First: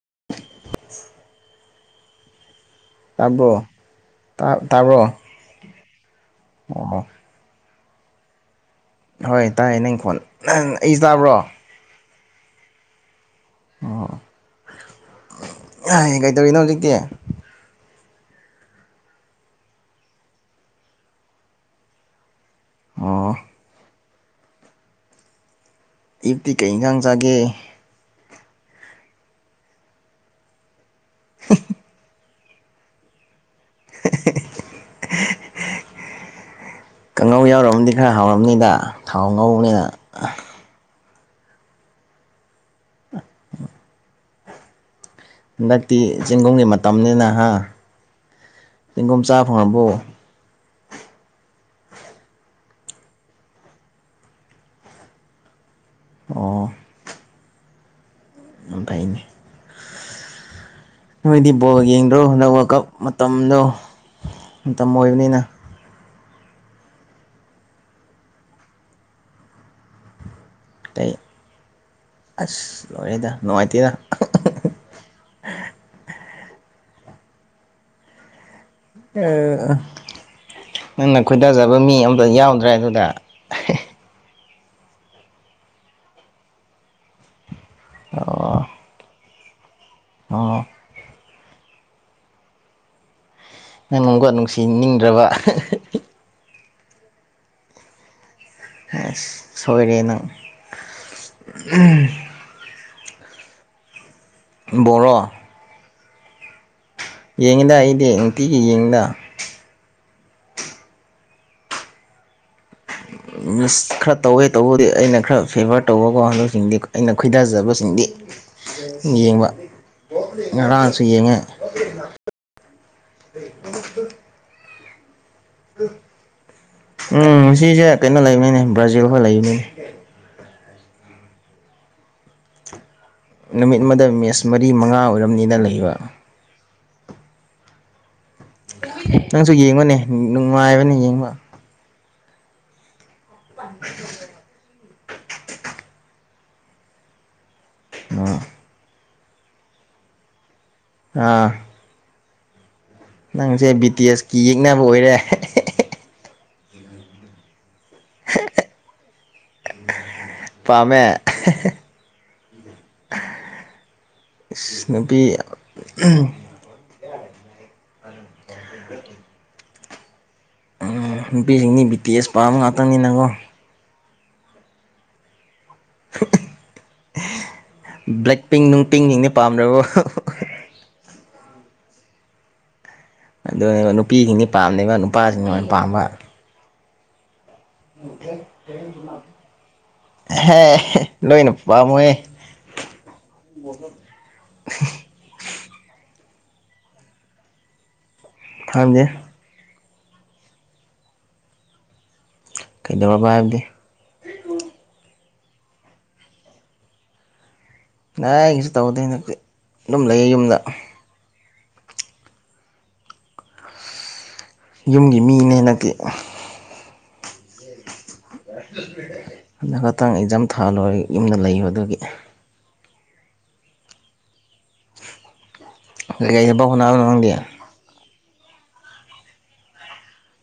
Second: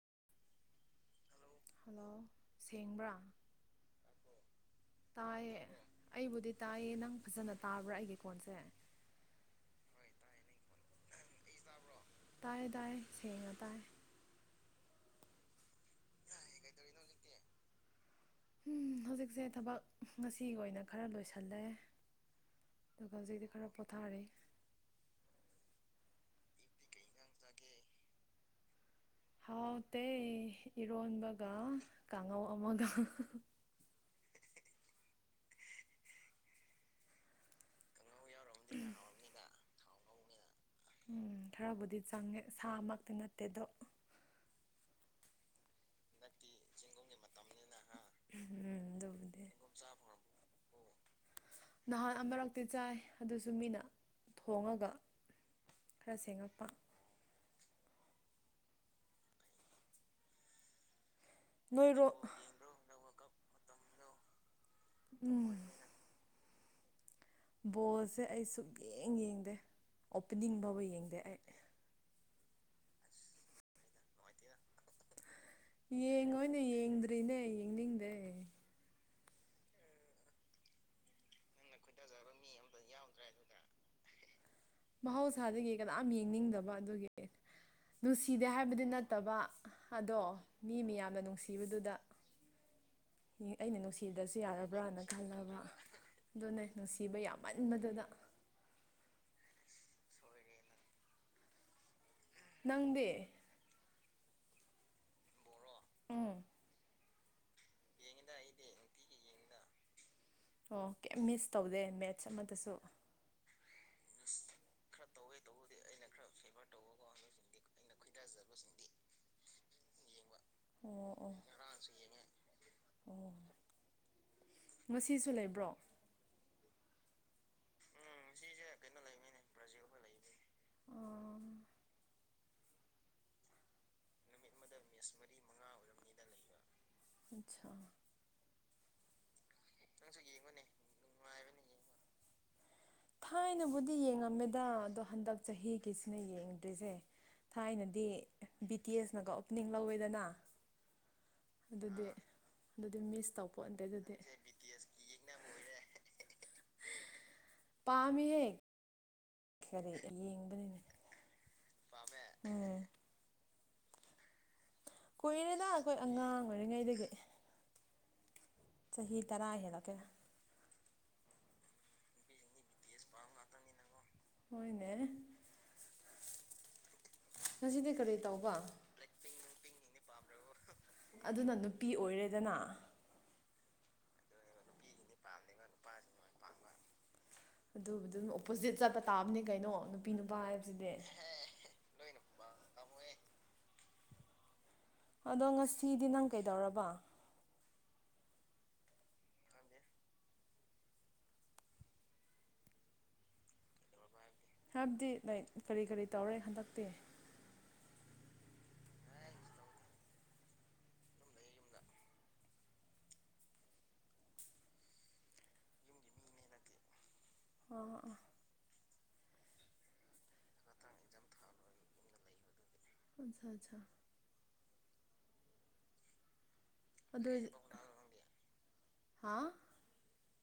[inaudible] hello ꯁꯦꯡꯕ꯭ꯔꯥ ꯇꯥꯕ꯭ꯔꯣ ꯇꯥꯕ꯭ꯔꯣ ꯇꯥꯏꯌꯦ ꯑꯩꯕꯨꯗꯤ ꯇꯥꯏꯌꯦ ꯑꯣ ꯅꯪ ꯐꯖꯅ ꯇꯥꯕ꯭ꯔꯥ ꯑꯩꯒꯤ ꯀꯣꯟꯁꯦ ꯍꯣꯏ ꯇꯥꯏ ꯅꯪꯈꯣꯟ ꯅꯪ ꯑꯩꯁꯨꯦ ꯇꯥꯕ꯭ꯔꯣ ꯇꯥꯏ ꯇꯥꯏꯌꯦ ꯁꯦꯡꯅ ꯇꯥꯏ ꯀꯩꯗꯧꯔꯤꯅꯣ ꯍꯧꯖꯤꯛꯇꯤ ꯍꯧꯖꯤꯛꯁꯦ ꯊꯕꯛ ꯉꯁꯤꯒꯤ ꯑꯣꯏꯅ ꯈꯔ ꯂꯣꯏꯁꯤꯜꯂꯦ ꯗꯗꯨꯀꯥꯟꯁꯤ ꯑꯣ ꯑꯗꯨꯗꯤ ꯈꯔꯞ ꯄꯊꯥꯔꯦ ꯏꯐꯇꯤ ꯀꯩ ꯏꯟꯁꯥꯡ ꯆꯥꯒꯦ ꯍꯥꯎ ꯇꯦ ꯏꯔꯣꯟꯕꯒ ꯀ ꯑꯉꯧ ꯑꯃꯒ [inaudible] ꯀꯥꯡꯉꯧ ꯌꯥꯎꯔꯝꯃꯗꯤ ꯈꯔ ꯍꯥꯎꯔꯕꯝꯅꯤꯗ ꯊꯥꯎ ꯉꯧꯅꯤꯅ ꯎꯝ ꯊꯔꯕꯗꯤ ꯆꯥꯡꯦ ꯁꯥꯃꯛꯇ ꯅꯠꯇꯦꯗꯣ ꯍꯟꯗꯛꯇꯤ ꯆꯦꯡꯒꯨꯝꯒꯤ ꯃꯇꯝꯅꯤꯅ ꯎꯝ ꯆꯦꯡꯒꯨꯝ ꯑꯗꯨꯕꯨꯗꯤ ꯆꯥꯐꯝꯣꯡꯕꯨ ꯅꯍꯥꯟ ꯑꯃꯔꯛꯇꯤ ꯆꯥꯏ ꯑꯗꯨꯁꯨ ꯃꯤꯅ ꯊꯣꯡꯉꯒ ꯈꯔ ꯁꯦꯝꯦꯡꯉꯛꯄ ꯑꯐꯥꯏꯅꯤ ꯅꯣꯏꯗꯤ ꯕꯣꯜ ꯅꯣꯏꯔꯣ ꯌꯦꯡꯗ꯭ꯔꯣ ꯍꯟꯗꯛ ꯋꯥ ꯀ ꯇꯝꯂꯨ ꯃꯇꯝ ꯑꯣꯏꯕꯅꯤꯅ ꯕꯣꯜꯁꯦ ꯑꯩ ꯁꯨꯝ ꯌꯦꯡ ꯌꯦꯡꯗꯦ ꯄꯨꯤꯅꯤꯡꯕꯥꯎꯕ ꯀꯩ ꯌꯦꯡꯗꯦ ꯑꯩ ꯑꯁ ꯂꯣꯏꯔꯦꯗ ꯅꯨꯡꯉꯥꯏꯇꯦꯗ ꯌꯦꯡꯉꯣꯏꯅꯦ ꯌꯦꯡꯗ꯭ꯔꯤꯅꯦ ꯌꯦꯡꯅꯤꯡꯗꯦ ꯅꯪꯅ ꯈꯣꯏꯗꯥꯖꯕ ꯃꯤ ꯑꯇ ꯌꯥꯎꯗ꯭ꯔꯦ ꯑꯗꯨꯗ ꯃꯍꯧꯁꯥꯗꯒꯤ ꯀꯅꯥꯝ ꯌꯦꯡꯅꯤꯡꯗꯕ ꯑꯗꯨꯒꯤ ꯅꯨꯡꯁꯤꯗꯦ ꯑꯣ ꯍꯥꯏꯕꯗꯤ ꯅꯠꯇꯕ ꯑꯗꯣ ꯑꯣ ꯃꯤ ꯃꯤꯌꯥꯝꯅ ꯅꯨꯡꯁꯤ ꯊꯤꯕꯗꯨꯗ ꯑꯩꯅ ꯅꯪ ꯑꯃꯨꯛꯀ ꯅꯨꯡꯁꯤꯗꯁꯨ ꯌꯥꯔꯕ꯭ꯔꯅ ꯅꯨꯡꯁꯤꯅꯤꯡꯗ꯭ꯔꯕ ꯈꯜꯕ ꯑꯗꯨꯅꯦ ꯅꯨꯡꯁꯤꯕ ꯌꯥꯝꯃꯟꯕꯗꯨꯗ ꯁꯣꯏꯔꯤꯅ ꯈꯥꯡꯗꯦ ꯣꯔ ꯎꯝ ꯌꯦꯡꯗ ꯑꯩꯗꯤ ꯅꯨꯡꯇꯤꯒꯤ ꯌꯦꯡꯗ ꯑꯣ ꯀꯩ ꯃꯤꯁ ꯇꯧꯗꯦ ꯃꯦꯠꯆ ꯑꯃꯗꯁꯨ ꯃꯤꯁ ꯈꯔ ꯇꯧꯋꯦ ꯇꯧꯕꯗꯤ ꯑꯩꯅ ꯈꯔ ꯐꯦꯚꯔ ꯇꯧꯕ ꯋꯥꯍꯟꯗꯁꯤꯡꯗꯤ ꯑꯩꯅ ꯈꯣꯏꯗꯥꯖꯕꯁꯤꯡꯗꯤ ꯌꯦꯡꯕ ꯑꯣ ꯉꯁꯦꯉ ꯑꯣ ꯑꯣ ꯉꯁꯤꯁꯨ ꯂꯩꯕ꯭ꯔꯣ ꯎꯝ ꯁꯤꯁꯦ ꯀꯩꯅꯣ ꯂꯃꯤꯅꯦ ꯕ꯭ꯔꯖꯜ ꯍ ꯂꯃꯤꯅꯦ ꯑꯥ ꯅꯨꯃꯤꯠ ꯃꯗ ꯃꯤꯁ ꯃꯔꯤ ꯃꯉꯥ ꯑꯣꯏꯔꯝꯅꯤꯅ ꯂꯩꯕ ꯑꯆꯥ ꯑ ꯁꯨ ꯌꯦꯡꯕꯅꯦ ꯅꯨꯡꯉꯥꯏꯕꯅꯦ ꯌꯦꯡꯕ ꯊꯥꯏꯅꯕꯨꯗꯤ ꯌꯦꯡꯉꯝꯃꯦꯗ ꯑꯗꯣ ꯍꯟꯗꯛ ꯆꯍꯤꯒꯤꯁꯤꯅ ꯌꯦꯡꯗ꯭ꯔꯤꯁꯦ ꯊꯥꯏꯅꯗꯤ ꯑꯥ ꯕꯤ ꯇꯤ ꯑꯦꯁ ꯅꯒ ꯑꯣꯄꯅꯤꯡ ꯂꯧꯋꯦꯗꯅ ꯑꯥ ꯑꯗꯨꯗꯤ ꯑꯗꯨꯗꯤ ꯃꯤꯁ ꯇꯧꯄꯣꯑꯟꯗꯦ ꯑꯗꯨꯗꯤ ꯏꯕꯨ ꯑꯣꯏꯔꯦ ꯄꯥꯝꯃꯤꯍꯦꯛ ꯀꯔꯤ ꯌꯦꯡꯕꯅꯤꯅꯦ ꯄꯥꯝꯃꯦ ꯎꯝ ꯅꯨꯄꯤ ꯀꯨꯏꯔꯦꯗ ꯑꯩꯈꯣꯏ ꯑꯉꯥꯡ ꯑꯣꯏꯔꯤꯉꯩꯗꯒꯤ [inaudible] ꯆꯍꯤ ꯇꯔꯥ ꯍꯦꯜ ꯀꯌꯥ ꯑꯪ ꯅꯨꯄꯤꯁꯤꯡꯗꯤ ꯕꯤ ꯇꯤ ꯑꯦꯁ ꯄꯥꯝꯕ ꯉꯥꯛꯇꯪꯅꯤꯅꯀꯣ ꯍꯣꯏꯅꯦ ꯉꯁꯤꯗꯤ ꯀꯔꯤ [inaudible] ꯕ꯭ꯂꯦꯛ ꯇꯧꯕ ꯄꯤꯡ ꯅꯨꯡ ꯄꯤꯡ ꯁꯤꯡꯗꯤ ꯄꯥꯝꯗ꯭ꯔꯕꫭ ꯑꯗꯨꯅ ꯅꯨꯄꯤ ꯑꯣꯏꯔꯦꯗꯅ ꯑꯗꯨꯅꯦ ꯅꯨꯄꯤꯁꯤꯡꯅꯤ ꯄꯥꯝꯗꯦꯕ ꯅꯨꯄꯥꯁꯤꯡꯅ ꯑꯣꯏꯅ ꯄꯥꯝꯕ ꯑꯗꯨꯕꯨ ꯗꯨꯝ ꯑꯣꯄꯣꯖꯤꯠ ꯆꯠꯄ ꯇꯥꯕꯅꯦ ꯀꯩꯅꯣ ꯅꯨꯄꯤ ꯅꯨꯄꯥ ꯍꯦ ꯍꯥꯏꯕꯁꯤꯗꯤ ꯂꯣꯏꯅ [inaudible] ꯑꯗꯣ ꯉꯁꯤꯗꯤ ꯅꯪ ꯀꯩꯗꯧꯔꯕ ꯈꯥꯡꯗꯦ ꯀꯩꯗꯧꯔꯕ ꯍꯥꯏꯕꯗꯤ ꯍꯥꯏꯕꯗꯤ ꯂꯥꯏꯛ ꯀꯔꯤ ꯀꯔꯤ ꯇꯧꯔꯦ ꯍꯟꯗꯛꯇꯤ ꯅ ꯑꯩꯀꯩꯁꯨ ꯇꯧꯗꯦ ꯍꯟꯗꯛꯇꯤ ꯑꯗꯨꯝ ꯂꯩꯌꯦ ꯌꯨꯝꯗ ꯌꯨꯝꯒꯤ ꯃꯤꯅꯦ ꯍꯟꯗꯛꯇꯤ ꯑꯣ ꯍꯟꯗꯛ ꯈꯛꯇꯪ ꯑꯦꯛꯖꯥꯝ ꯊꯥ ꯂꯣꯏꯔ ꯌꯨꯝꯗ ꯂꯩꯕ ꯑꯗꯨꯒꯤ ꯑꯠꯁꯥ ꯁꯥ ꯁꯥ ꯂꯩꯒꯕꯧ [unintelligible] ꯑꯗꯨ ꯈꯪꯗꯤꯌꯦ ꯍꯥ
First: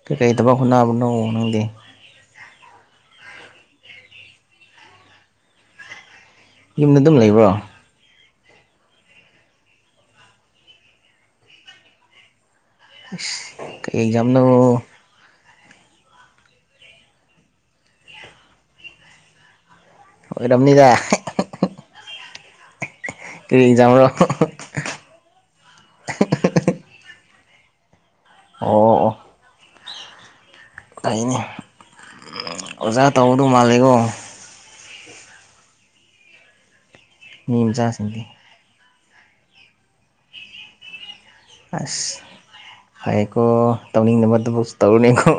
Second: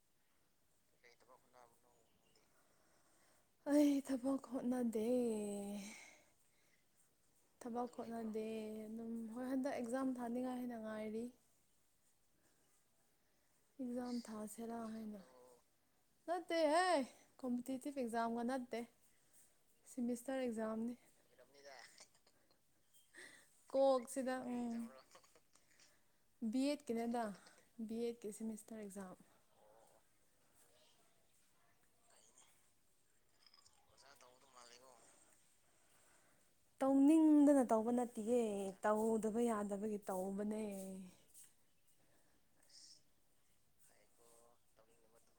ꯀꯩꯀꯩ ꯗꯕ ꯍꯣꯠꯅꯕꯅꯣ ꯅꯪꯗꯤ ꯑꯩ ꯊꯕꯛ ꯍꯣꯠꯅꯗꯦ ꯌꯨꯝ ꯊꯕꯛ ꯍꫭꯠꯅ ꯗꯦ ꯑꯗꯨꯝ ꯍꯣꯏ ꯍꯟꯗꯛ ꯑꯦꯛꯖꯥꯝ ꯊꯥꯅꯤꯡꯉꯥꯏ ꯍꯥꯏꯅ ꯉꯥꯏꯔꯤ ꯑꯁ ꯀꯩ ꯑꯦꯛꯖꯥꯝ ꯑꯦꯛꯖꯝ ꯅꫭ ꯊꯥꯁꯤꯔꯥ ꯍꯥꯏꯅ ꯅꯠꯇꯦꯍꯦ ꯀꯝꯄꯤꯇꯤꯇꯤꯚ ꯑꯦꯛꯖꯥꯝꯒ ꯅꯠꯇꯦ ꯁꯤꯃꯤꯁꯇꯔ ꯑꯣꯏꯔꯝꯅꯤꯗ ꯑꯦꯛꯖꯥꯝꯅꯤ ꯀꯔꯤ ꯑꯦꯛꯖꯥꯝꯔꯣ ꯀꯣꯛꯁꯤꯗ ꯎꯝ ꯕꯤ ꯑꯦꯠꯀꯤꯅꯦꯗ ꯕꯤ ꯑꯦꯠ ꯑꯦ ꯀꯤ ꯁ‌ꯦꯃꯤꯁꯇꯔ ꯑꯣ ꯑꯣ ꯑꯦꯛꯖꯥꯝ ꯐꯩꯅꯦ ꯑꯣꯖꯥ ꯇꯧꯒꯗꯧ ꯃꯥꯜꯂꯦꯀꯣ ꯇꯧꯅꯤꯡꯗꯅ ꯃꯤ ꯇꯧꯕ ꯃꯆꯥꯁꯤꯡꯗꯤ ꯅꯠꯇꯤꯌꯦ ꯇꯧꯗꯕ ꯌꯥꯗꯕꯒꯤ ꯇꯧꯕꯅꯦ ꯑꯁ ꯐꯩꯌꯦꯀꯣ ꯇꯧꯅꯤꯡꯗꯕꯗꯨꯕꯨ ꯇꯧꯔꯨꯅꯦꯀꯣ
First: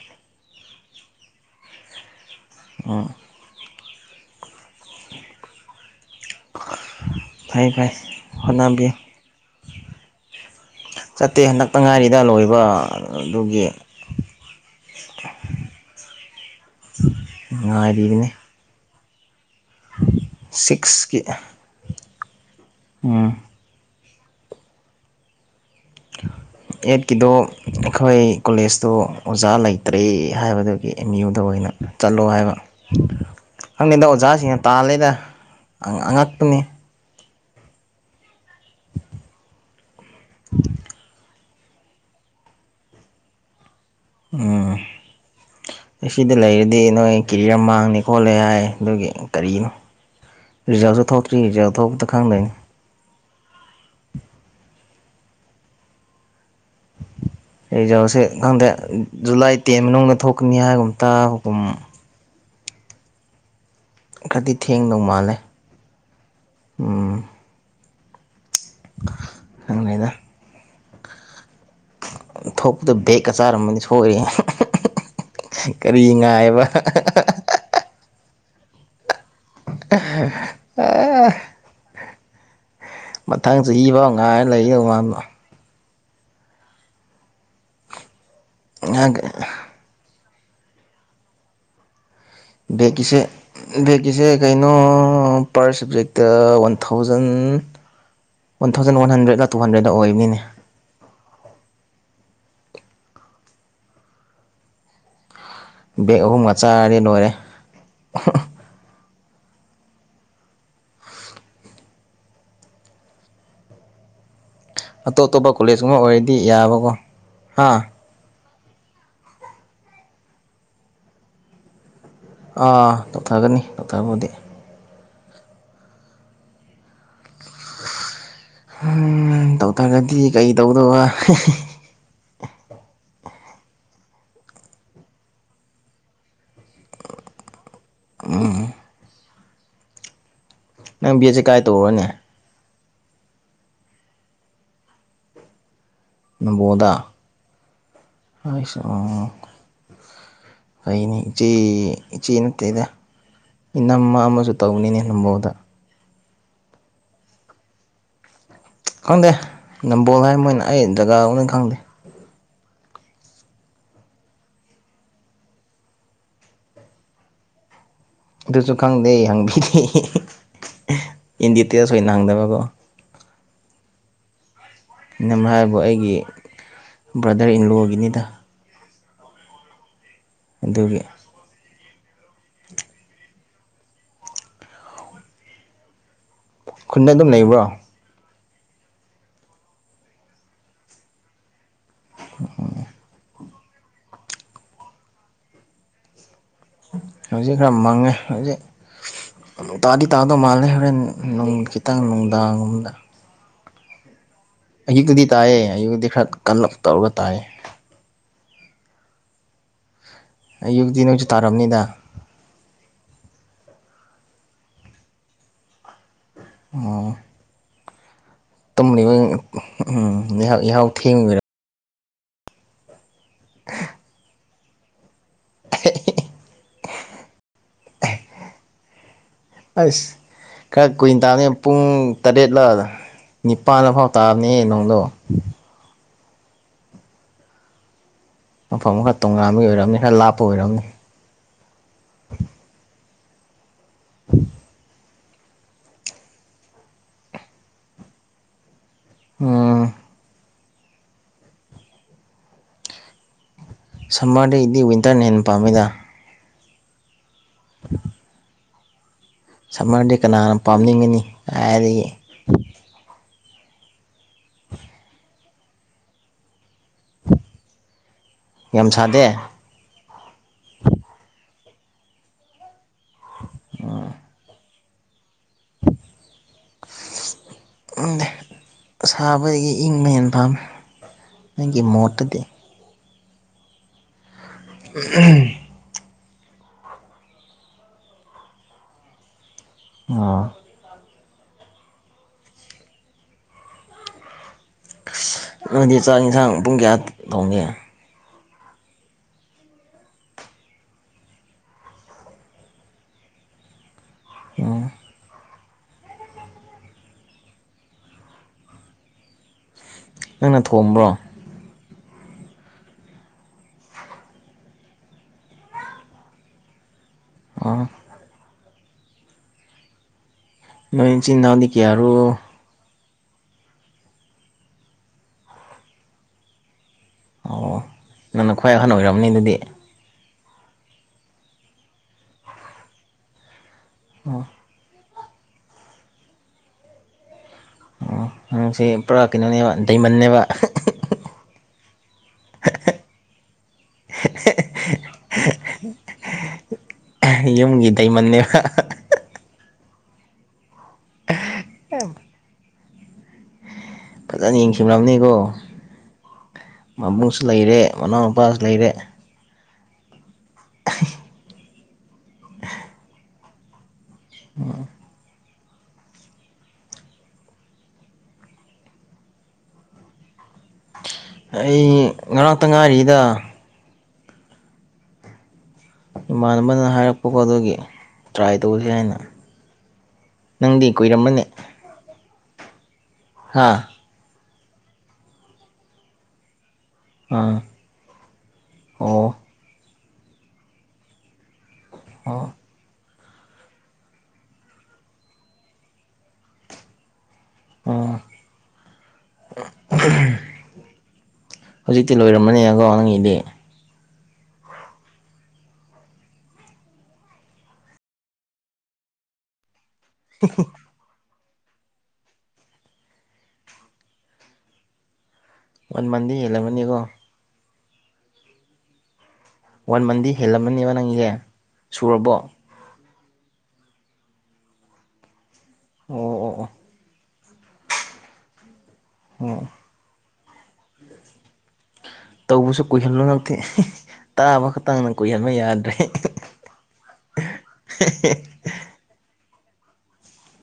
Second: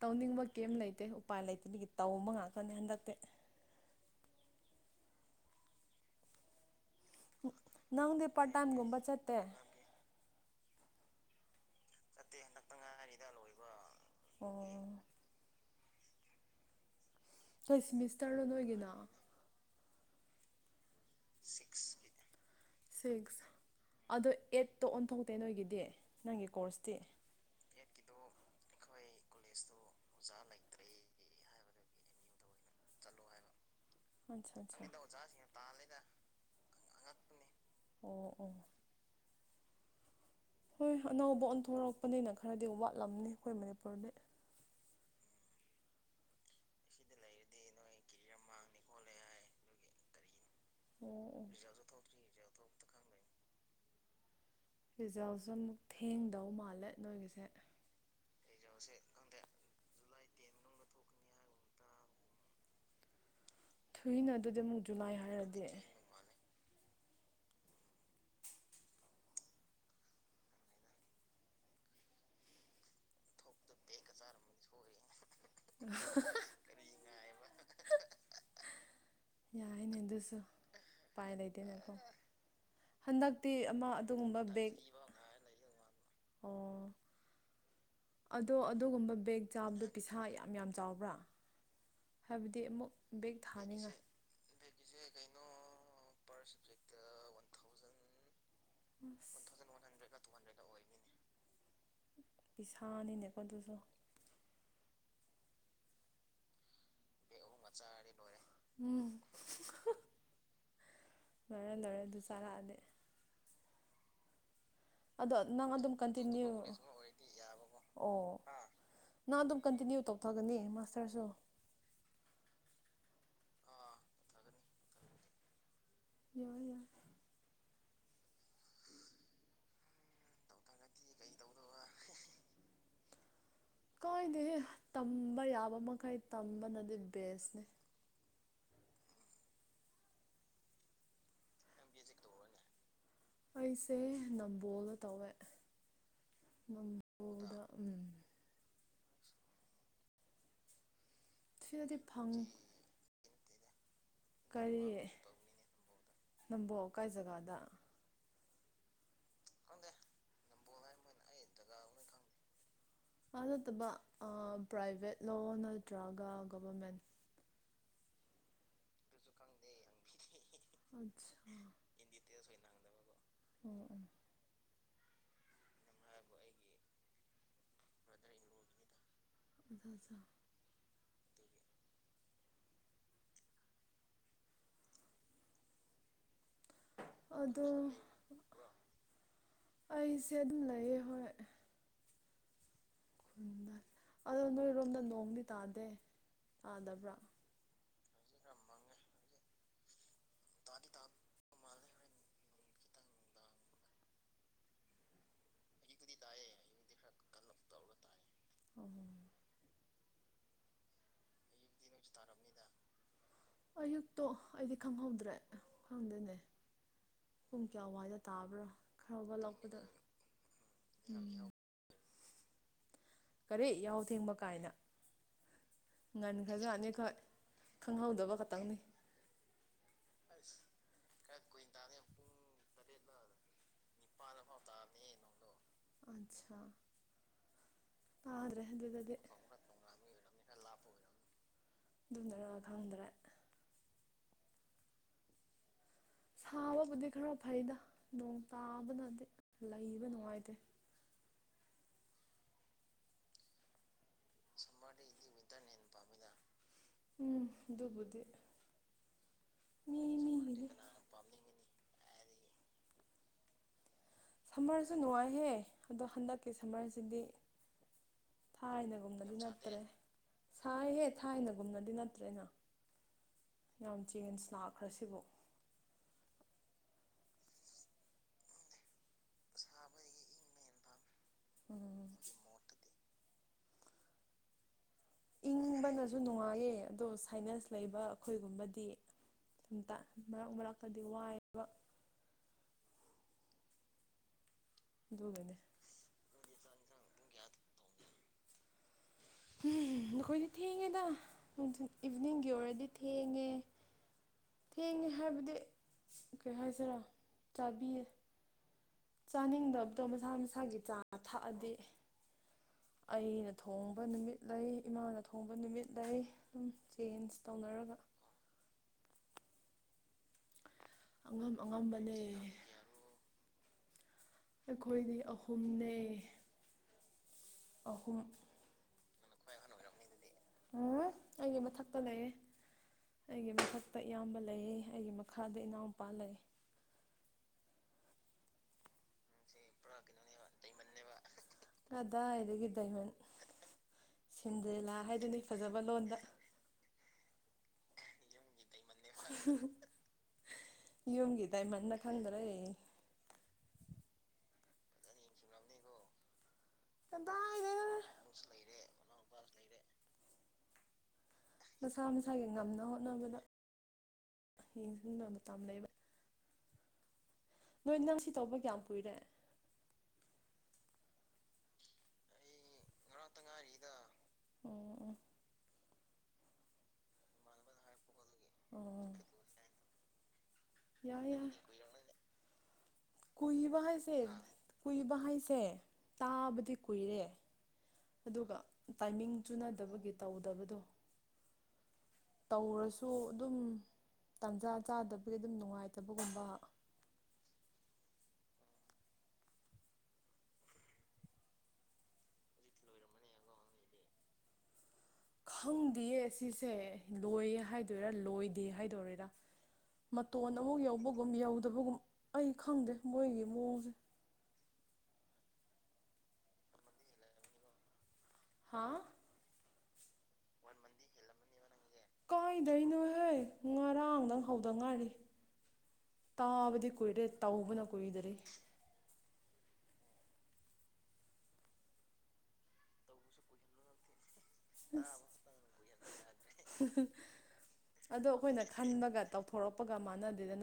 ꯇꯧꯅꯤꯡ ꯃꯥꯕꯥ ꯀꯦ ꯂꯥꯏ ꯑ ꯎꯄꯥꯏ ꯂꯩꯇꯅꯒꯤ ꯇꯧꯕ ꯉꯥꯛꯇ ꯑꯣ ꯐꯩ ꯐꯩ ꯅꯪꯗꯤ ꯄꯇꯥꯟꯒꯨꯝꯕ ꯆꯠꯇꯦ ꯆꯇ ꯍ ꯇꯪꯉꯥꯏꯔꯤꯗ ꯂꯣꯏꯕ ꯑꯗꯨꯒꯤ ꯑꯣ ꯍꯣꯏ ꯁꯤꯃꯤꯁꯇꯔꯅꯣ ꯅ ꯑꯣꯏꯣꯏꯒꯤꯅ ꯁꯤꯛꯁ ꯀ ꯁꯤꯛꯁ ꯑꯗꯣ ꯑꯦꯠꯇꯣ ꯑꯣꯟꯊꯣꯛꯇꯦ ꯅꯣꯏꯒꯤꯗꯤ ꯗꯦ ꯅꯪꯒꯤ ꯀꯣꯔꯁ ꯗꯦ ꯑꯦꯠꯀꯤꯗꯣ ꯑꯩꯈꯣꯏ ꯀꯣꯂꯦꯖꯇꯨ ꯑꯣꯖꯥ ꯂꯩꯇ꯭ꯔꯦ ꯍꯥꯏꯕꯗꯨꯒꯤ ꯑꯨ ꯇꯑꯣꯅ ꯆꯠꯂꯣ ꯍꯥꯏꯕ ꯍꯪꯅꯩꯗ ꯑꯠꯆꯥ ꯑꯣꯖꯥꯁꯤꯡꯅ ꯑꯠꯆꯥ ꯑꯣ ꯇꯥꯜꯂꯤꯗ ꯑꯉꯛꯄꯨꯅꯤ ꯑꯣ ꯑꯣ [unintelligible] ꯍꯣꯏ ꯑꯅꯧꯕ ꯑꯣꯟꯊꯣꯔꯛꯄꯅꯤꯅ ꯈꯔꯗꯤ ꯋꯥꯠꯂꯝꯅꯤ ꯑꯩꯈꯣꯏ ꯃꯅꯤꯄꯨꯔ ꯎꯝ ꯁꯤꯗ ꯂꯩꯔꯗꯤ ꯅꯣꯏ ꯀꯦꯔꯤꯌꯔ ꯃꯥꯡꯅꯤꯦ ꯈꯣꯠꯂꯦ ꯍꯥꯏ ꯑꯗꯨꯒꯤ ꯀꯔꯤꯅꯣ ꯔꯤꯖꯥꯕꯁꯨ ꯑꯣ ꯊꯣꯛꯇ꯭ꯔꯤ ꯑꯣ ꯔꯤꯖꯥ ꯊꯗ ꯈꯪꯗꯅꯤ ꯔꯤꯖꯜꯠꯁꯨ ꯑꯃꯨꯛ ꯊꯦꯡꯗꯧ ꯃꯥ ꯑꯩꯖꯧꯁꯦ ꯈꯪꯗꯦ ꯖꯨꯂꯥꯏ ꯇꯦꯟ ꯃꯅꯨꯡꯗ ꯊꯣꯛ ꯀꯨꯛꯅꯤꯌꯥꯒꯨꯝꯇꯥ ꯍꯨꯒꯨꯝ ꯊꯨꯏꯅ ꯈꯔꯗꯤ ꯑꯗꯨꯗꯤ ꯑꯃꯨꯛꯁꯨ ꯊꯦꯡꯗꯧ ꯉꯥꯏ ꯃꯥꯜꯂꯦ ꯍꯥꯏꯔꯗꯤ ꯎꯝ ꯈ ꯂꯩꯣꯏꯗ ꯊꯣꯛꯄꯗ ꯕꯦꯒꯀ ꯆꯥꯔꯝꯃꯅꯤ ꯁꯣꯏꯔꯦ ꯀꯔꯤ ꯉꯥꯏꯕ ꯌꯥꯏꯅꯦ ꯑꯗꯨꯁꯨ ꯎꯄꯥꯏ ꯂꯩꯗꯦꯅꯀꯣ ꯃꯊꯪ ꯆꯍꯤ ꯐꯥꯎ ꯉꯥꯏꯅ ꯕꯦꯛ ꯂꯩꯗ ꯃꯥꯡꯗꯣ ꯑꯣ ꯑꯗꯣ ꯑꯗꯨꯒꯨꯝꯕ ꯕꯦꯒ ꯆꯥꯕꯗꯣ ꯄ ꯁꯥ ꯌꯥꯝ ꯌꯥꯝ ꯆꯥꯎꯕ꯭ꯔꯥ ꯍꯥꯏꯕꯗꯤ ꯑꯃꯨꯛ ꯕꯦꯛꯀꯤꯁꯦ ꯕꯦꯛ ꯊꯥꯅꯤꯡꯉꯥꯏ ꯕꯦꯒꯀꯤꯁꯦ ꯀꯩꯅꯣ per subject one thousand one thousand one ꯍꯟꯗ꯭ꯔꯦꯗꯂ ꯇꯨ ꯍꯟꯗ꯭ꯔꯦꯗ ꯑꯁ ꯑꯣꯏꯕꯅꯤꯅꯦ ꯄꯤꯁꯥꯅꯤꯅꯦꯀꯣ ꯑꯗꯨꯁꯨ ꯕꯦꯛ ꯑꯣꯍꯨꯝꯒ ꯎꯝ ꯃꯔꯔ ꯂꯔꯦ ꯑꯗꯨ ꯆꯥꯔꯛꯑꯗꯤ ꯑꯇꯣꯞ ꯑꯗꯣ ꯑꯇꯣꯞꯄ ꯅꯪ ꯀꯣꯂꯦꯖꯀꯕ ꯑꯗꯨꯝ ꯑꯣꯏꯔꯗꯤ ꯀꯟꯇꯤꯅ꯭ꯌꯨ ꯌꯥꯕꯀꯣ ꯍꯥꯥ ꯑꯣ ꯅꯪ ꯑꯗꯨꯝ ꯀꯟꯇꯤꯅ꯭ꯌꯨ ꯇꯧꯊꯒꯅꯤ ꯃꯥꯁꯇꯔꯁꯨ ꯑꯥ ꯇꯛꯊꯒꯅꯤ ꯇꯛꯊꯕꯨꯗꯤ [unintelligible] ꯎ ꯇꯧꯇꯥꯔꯒꯗꯤ ꯀꯩ ꯇꯧꯗꯧꯕ ꯀꯣꯏꯅꯤ ꯇꯝꯕ ꯌꯥꯕ ꯃꯈꯩ ꯇꯝꯕꯅꯗꯤ ꯕꯦꯁꯅꯤ ꯑꯥ ꯅꯪ ꯕꯦꯠꯁꯦ ꯀꯥꯏ ꯇꯧꯔꯣꯅꯤ ꯑꯩꯁꯦ ꯅꯝꯕꯣꯜꯒ ꯇꯧꯋꯦ ꯅꯝꯕꯣꯗ ꯅꯝꯕꯣꯜꯗ ꯎꯝ ꯑꯁꯨ [unintelligible] ꯑꯩꯅꯤ ꯆꯤ ꯁꯤꯗꯗꯤ ꯐꯪ ꯆꯤ ꯅꯠꯇꯦꯗ ꯅꯝꯃ ꯑꯃꯁꯨ ꯇꯧꯅꯤꯅꯦ ꯀꯔꯤ ꯅꯝꯕꯣꯗ ꯅꯝꯕꯣꯜ ꯀꯥꯏ ꯖꯒꯥꯗ ꯈꯪꯗꯦ ꯅꯝꯕꯣꯜ ꯍꯥꯏ ꯃꯣꯏꯅ ꯑꯩ ꯖꯒꯥ ꯂꯧꯅꯤ ꯈꯪꯗꯦ ꯥ ꯅꯠꯇꯕ ꯄ꯭ꯔꯥꯏꯚꯦꯠꯂꯣ ꯅꯠꯇ꯭ꯔꯒ ꯒꯚꯔꯃꯦꯟ ꯑꯗꯨꯁꯨ ꯈꯪꯗꯦ ꯍꯪꯕꯤ [unintelligible] ꯑꯠꯁꯥ ꯏꯟꯗꯤꯇꯦꯜꯁ ꯑꯣꯏ [unintelligible] ꯑꯣ ꯑꯣ ꯝ ꯍꯥꯏꯕꯨ ꯑꯩꯒꯤ ꯕ꯭ꯔꯗꯔ ꯏꯟꯂꯣꯒꯤꯅꯤꯗ [unintelligible] ꯗꯨꯒꯤ ꯈꯨꯟꯗ ꯑꯗꯨꯝ ꯂꯩꯕ꯭ꯔꯣ ꯑꯗꯣ ꯑꯩꯁꯦ ꯑꯗꯨꯝ ꯂꯩꯌꯦ ꯍꯣꯏ ꯑꯗꯣ ꯅꯣꯏꯔꯣꯝꯗ ꯅꯣꯡꯗꯤ ꯇꯥꯗꯦ ꯇꯥꯗꯕ꯭ꯔꯥ ꯍꯧꯖꯤꯛ ꯈ ꯃꯥꯡꯉꯦ ꯍꯧꯖꯤꯛ ꯅꯨꯡ ꯇꯥꯗꯤ ꯇꯥꯗꯧ ꯃꯥꯜꯂꯦ ꯍꯣꯔꯦꯟ ꯅꯨꯡ ꯈꯤꯇꯪ ꯅꯨꯡꯗꯥꯡꯒꯨꯝꯝꯗ ꯑꯌꯨꯛꯇꯗꯤ ꯇꯥꯏꯌꯦ ꯑꯌꯨꯛꯛꯇꯗꯤ ꯈꯔ ꯀꯂꯞ ꯇꯧꯔꯒ ꯇꯥꯏꯌꯦ [unintelligible] ꯑꯌꯨꯛꯇꯤ ꯅꯪꯁꯨ ꯇꯥꯔꯕꯅꯤꯗ ꯑꯌꯨꯛꯇꯣ ꯑꯩꯗꯤ ꯈꯪꯍꯧꯗ꯭ꯔꯦ ꯈꯪꯗꯅꯦ ꯑꯣ ꯌꯥ ꯑꯋꯥ ꯇꯝꯂꯤꯕ ꯎꯝ ꯎꯝ ꯏꯍꯥꯎ ꯊꯦꯡꯔꯝ ꯀꯔꯤ ꯌꯥꯎ ꯊꯦꯡꯕ ꯀꯥꯏꯅ ꯉꯟꯈ꯭ꯔꯖꯥꯠꯅꯤ ꯈꯣꯏ ꯈꯪꯍꯧꯗꯕ ꯈꯇꯪꯅꯤ ꯑꯁ ꯈꯔ ꯀꯨꯏꯟ ꯇꯥꯅꯤ ꯄꯨꯡ ꯇꯔꯦꯠꯂꯥꯛꯗ ꯅꯤꯄꯥꯥꯟꯅ ꯐꯥꯎ ꯇꯥꯔꯅꯦ ꯅꯪꯗꯣ ꯑꯆꯥ ꯃꯐꯝ ꯑꯃ ꯈꯔ ꯇꯣꯉꯥꯟꯥꯟꯕ ꯑꯃꯒꯤ ꯑꯣꯏꯔꯝꯅꯤ ꯈꯔ ꯂꯥꯞꯄ ꯑꯣꯏꯔꯝꯅꯤ ꯑꯗꯨꯝꯗꯔ ꯈꯪꯗ꯭ꯔꯦ ꯁꯥꯕꯕꯨꯗꯤ ꯈꯔ ꯐꯩꯗ ꯅꯣꯡ ꯇꯥꯕꯅ ꯍꯥꯏꯗꯤ ꯎꯝ ꯂꯩꯕ ꯅꯨꯡꯉꯥꯏꯇꯦ ꯁꯝꯃꯔꯗꯗꯤ ꯋꯤꯟꯇꯔꯅ ꯍꯦꯟꯅ ꯄꯥꯝꯃꯤꯗ ꯎꯝ ꯑꯗꯨꯕꯨꯗꯤꯦ ꯁꯝꯃꯔꯗꯤ ꯀꯅꯥꯅꯣ ꯄꯥꯝꯅꯤꯡꯉꯅꯤ ꯍꯥꯏꯔꯗꯤ ꯎꯝ ꯁꯝꯃꯔꯁꯨ ꯅꯨꯡꯉꯥꯏꯍꯦ ꯑꯗꯣ ꯍꯟꯗꯛꯀꯤ ꯁꯝꯃꯔꯁꯤꯗꯤ ꯌꯥꯝ ꯁꯥꯗꯦ ꯊꯥꯏꯅꯒꯨꯝꯕꯗꯤ ꯅꯠꯇ꯭ꯔꯦ ꯁꯥꯥꯏꯍꯦꯛ ꯊꯥꯏꯅꯒꯨꯝ ꯒꯨꯝꯅꯗꯤ ꯅꯠꯇ꯭ꯔꯦꯅ ꯅ ꯆ ꯁꯅꯥ ꯈꯔꯁꯤꯕꯨ ꯁꯥꯕꯗꯒꯤ ꯏꯪꯕ ꯍꯦꯟ ꯄꯥꯝꯃꯦ ꯑꯩꯒꯤ ꯎꯝ ꯃꯣꯠꯇꯗꯤ ꯎꯝ ꯑꯗꯨ ꯅꯨꯡꯉꯥꯏꯂꯦ ꯑꯗꯣ ꯁꯥꯏꯅꯁ ꯂꯩꯕ ꯑꯩꯈꯣꯏꯒꯨꯝꯕꯗꯤ ꯃꯔꯛ ꯑꯣ ꯃꯔꯛꯇꯗꯤ ꯋꯥꯏ ꯋꯥ ꯑꯗꯨꯒꯤꯅꯦ ꯅꯗꯤ ꯆꯥꯛ ꯌꯦꯟꯁꯥꯡ ꯄꯨꯡ ꯀꯌꯥ ꯊꯣꯅꯤ ꯎ ꯅꯈꯣꯏꯗꯤ ꯊꯦꯡꯉꯦꯗ ꯏꯚꯤꯅꯤꯡꯒꯤ ꯑꯣꯏꯔꯗꯤ ꯊꯦꯡꯉꯦ ꯎꯝ ꯊꯦꯡꯉꯦ ꯍꯥꯏꯕꯗꯤ ꯀꯩ ꯍꯥꯏꯁꯤꯔꯥ ꯆꯥꯕꯤꯌꯦ ꯆꯥꯅꯤꯡꯗꯕ ꯑꯇꯣ ꯃꯁꯥ ꯅꯪꯅ ꯃꯁꯥꯒꯤ ꯆꯥ ꯊꯣꯡꯕ꯭ꯔꯣ ꯊꯛꯑꯗꯤ ꯑꯩꯅ ꯊꯣꯡ ꯅꯨꯃꯤꯠ ꯂꯩ ꯏꯃꯥꯅ ꯊꯣꯡꯕ ꯅꯨꯃꯤꯠ ꯂꯩ ꯑꯗꯨꯝ ꯆꯦꯟ ꯑꯣ ꯇꯧꯅꯔꯒ ꯅꯣꯏ ꯏꯆꯤꯟ ꯑꯉꯝ ꯏꯅꯥꯎꯗꯤ ꯀꯩꯌꯥꯔꯣ ꯑꯉꯝꯕꯅꯦ ꯑꯩꯈꯣꯏꯗꯤ ꯑꯍꯨꯝꯅꯦ ꯑꯣ ꯑꯍꯨꯝ ꯅꯪꯅ ꯈ꯭ꯋꯥꯏ ꯑꯍꯟ ꯑꯣꯏꯔꯝꯅꯤ ꯑꯗꯨꯗꯤ ꯎꯝ ꯑꯩꯒꯤ ꯃꯊꯛꯇ ꯂꯩꯌꯦ ꯑꯩꯒꯤ ꯃꯊꯛ ꯑꯌꯥꯝꯕ ꯂꯩꯌꯦ ꯑꯩꯒꯤ ꯃꯈꯥꯗ ꯏꯅꯥꯎꯄꯥꯥ ꯂꯩ ꯑꯣ ꯅꯪꯁꯤ ꯄꯨꯔꯥ ꯀꯩꯅꯣꯅꯦꯕ ꯗꯥꯏꯃꯟꯅꯦꯕ ꯀꯗꯥꯏꯗꯒꯤ ꯗꯥꯏꯃꯟ ꯁꯤꯟꯗꯦꯂꯥ ꯍꯥꯏꯗꯨꯅꯤ ꯐꯖꯕ ꯂꯣꯟꯗ ꯌꯨꯝꯒꯤ ꯗꯥꯏꯃꯟꯅꯦꯕ [unintelligible] ꯌꯨꯝꯒꯤ ꯗꯥꯏ ꯃꯟꯅ ꯀꯪꯗ꯭ꯔꯦ ꯐꯖꯅ ꯌꯦꯡꯁꯤꯜꯂꯝꯅꯤꯀꯣ ꯃꯕꯨꯡꯁꯨ ꯂꯩꯔꯦ ꯀꯗꯥꯏꯗꯩꯅꯣꯗ ꯃꯅꯥꯎ ꯅꯨꯄꯥꯁꯨ ꯂꯩꯔꯦ ꯃꯁꯥ ꯃꯁꯥꯒꯤ ꯉꯝꯅ ꯍꯣꯠꯅꯕꯗ [unintelligible] ꯇꯝ ꯂꯩꯕ ꯅꯣꯏ ꯅꯪ ꯁꯤ ꯇꯧꯕ ꯀꯌꯥꯝ ꯀꯨꯏꯔꯦ ꯑꯩ ꯉꯔꯥꯡꯇ ꯉꯥꯏꯔꯤꯗ ꯑꯣ ꯏꯃꯥꯟꯅꯕꯅ ꯍꯥꯏꯔꯛꯄꯀꯣ ꯑꯗꯨꯒꯤ ꯇ꯭ꯔꯥꯏ ꯑꯣ ꯇꯧꯁꯤ ꯑꯣ ꯍꯥꯏꯅ ꯅꯪꯗꯤ ꯀꯨꯏꯔꯝꯃꯥꯅꯦ ꯀꯨꯍꯤꯕ ꯍꯥꯏꯁꯦ ꯀꯨꯏꯕ ꯍꯥꯏꯩꯁꯦ ꯇꯥꯕꯗꯤ ꯀꯨꯏꯔꯦ ꯑꯥ ꯑꯗꯨꯒ ꯑꯣ ꯇꯥꯏꯃꯤꯡ ꯆꯨꯅꯗꯕꯒꯤ ꯇꯧꯗꯕꯗꯣ ꯑꯣ ꯇꯧꯔꯁꯨ ꯁꯨ ꯑꯗꯨꯝ ꯇꯥꯟꯖꯥ ꯆꯥꯗꯕꯒꯤ ꯑꯗꯨꯝ ꯅꯨꯡꯉꯥꯏꯇꯕꯒꯨꯝꯕ ꯑꯣ ꯍꯧꯖꯤꯛꯇꯤ ꯂꯣꯏꯔꯝꯃꯅꯦꯀꯣ ꯅꯪꯒꯤꯗꯤ ꯈꯪꯗꯦꯌꯦ ꯁꯤꯁꯦ ꯂꯣꯏꯌꯦ ꯍꯥꯏꯗꯣꯏꯔꯥ ꯂꯣꯏꯗꯦ ꯍꯥꯏꯗꯣꯏꯔꯤꯔ ꯃꯇꯣꯟ ꯑꯃꯨꯛ ꯌꯧꯕꯒꯨꯝ ꯌꯧ ꯑꯗꯨꯒꯨꯝ ꯑꯩ ꯈꯪꯗꯦ ꯃꯣꯏꯒꯤ ꯃꯑꯣꯡꯁꯦ ꯋꯥꯟ ꯃꯟꯗꯤ ꯍꯦꯜꯂꯝꯃꯅꯤꯀꯣ ꯍꯥ ꯋꯥꯟ ꯃꯟꯗꯤ ꯍꯦꯜꯂꯝꯃꯅꯤꯕ ꯅꯪꯒꯤꯁꯦ ꯁꯨꯔꯕꯣ ꯍꯦ ꯉꯔꯥꯡꯗꯪ ꯍꯧꯗ ꯉꯥꯏꯔꯤ ꯑꯣ ꯑꯣ ꯑꯣ ꯇꯥꯕꯗꯤ ꯀꯨꯏꯔꯦ ꯇꯧꯕꯅ ꯀꯨꯏꯗꯔꯤ ꯍꯝ ꯇꯧꯕꯁꯨ ꯀꯨꯏꯍꯟꯂꯨ ꯍꯟꯗꯛꯇꯤ ꯇꯥꯕ ꯈꯛꯇꯥꯡꯅ ꯀꯨꯏꯍꯟꯕ ꯌꯥꯗ꯭ꯔꯦ ꯑꯗꯣ ꯑꯩꯈꯣꯏꯅ ꯈꯟꯕꯒ ꯇꯧ ꯍꯧꯔꯛꯄꯒ ꯃꯥꯟꯅꯗꯦꯗꯅ